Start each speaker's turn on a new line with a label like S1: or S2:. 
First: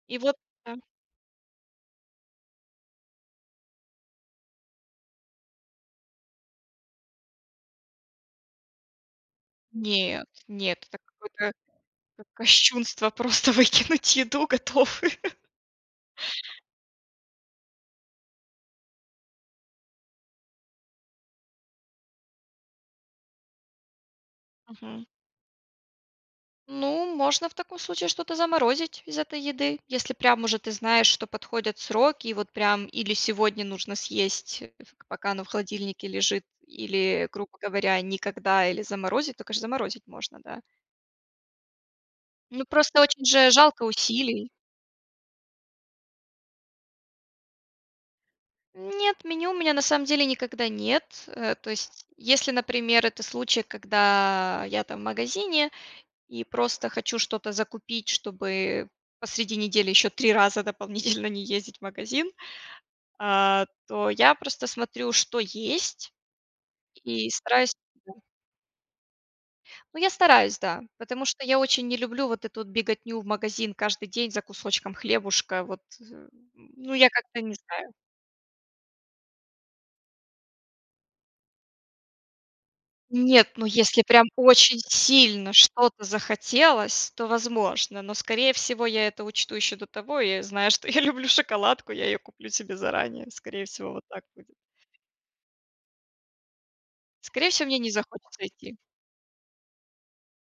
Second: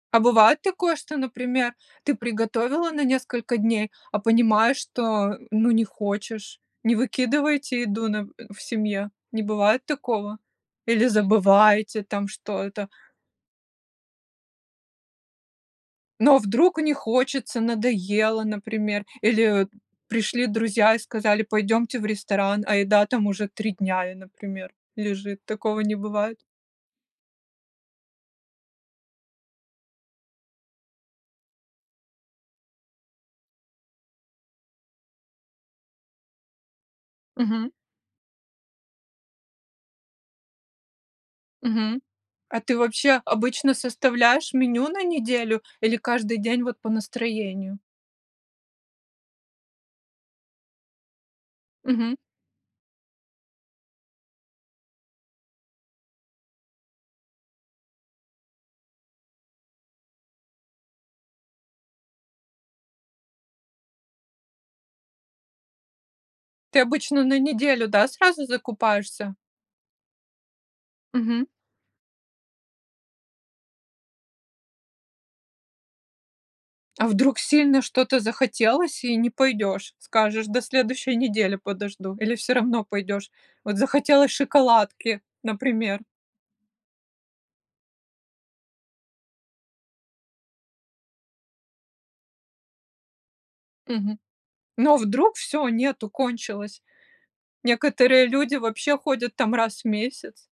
S1: И
S2: А
S1: вот
S2: бывает
S1: Да.
S2: такое, что, например, ты приготовила на несколько дней, а понимаешь, что, ну, не хочешь? Не выкидываете еду на в семье, не бывает
S1: Нет,
S2: такого?
S1: нет. Это
S2: Или
S1: какое-то как
S2: забываете,
S1: как
S2: там, что это?
S1: кощунство просто выкинуть еду готовую.
S2: Ну, а вдруг не хочется, надоело, например. Или, э, пришли друзья и сказали: "Пойдемте в ресторан". А еда, там, уже 3 дня, и например,
S1: Мгм.
S2: лежит. Такого не бывает?
S1: Ну, можно в таком случае что-то заморозить из этой еды. Если прям уже ты знаешь, что подходят сроки. И вот прям или сегодня нужно съесть, пока оно в холодильнике лежит, или, грубо
S2: Мгм.
S1: говоря, никогда или заморозить, то, конечно, заморозить можно, да.
S2: Мгм. А
S1: Ну
S2: ты
S1: просто
S2: вообще
S1: очень же
S2: обычно
S1: жалко усилий.
S2: составляешь меню на неделю или каждый день, вот, по настроению?
S1: Нет, меню у меня на самом деле никогда нет. Э, то есть,
S2: Мгм.
S1: если, например, это случай, когда я, там, в магазине и просто хочу что-то закупить, чтобы посреди недели еще 3 раза дополнительно не ездить в магазин. А то я просто смотрю, что есть,
S2: Ты обычно
S1: и
S2: на
S1: стараюсь
S2: неделю, да, сразу закупаешься?
S1: Ну, я стараюсь, да. Потому что
S2: Мгм.
S1: я очень не люблю вот эту вот беготню в магазин каждый день за кусочком хлебушка. Вот, э, ну,
S2: А
S1: я
S2: вдруг
S1: как-то не
S2: сильно
S1: знаю.
S2: что-то захотелось и не пойдешь? Скажешь, до следующей недели подожду. Или все равно пойдешь?
S1: Нет, ну,
S2: Вот
S1: если прям
S2: захотелось
S1: очень
S2: шоколадки,
S1: сильно
S2: например.
S1: что-то захотелось, то возможно. Но скорее всего я это учту еще до того. Я знаю, что я люблю шоколадку, я ее куплю себе заранее. Скорее всего вот
S2: Мгм.
S1: так будет.
S2: Ну, а вдруг всё, нету, кончилось.
S1: Скорее всего мне не
S2: Некоторые
S1: захочется
S2: люди
S1: идти.
S2: вообще ходят, там, раз в месяц.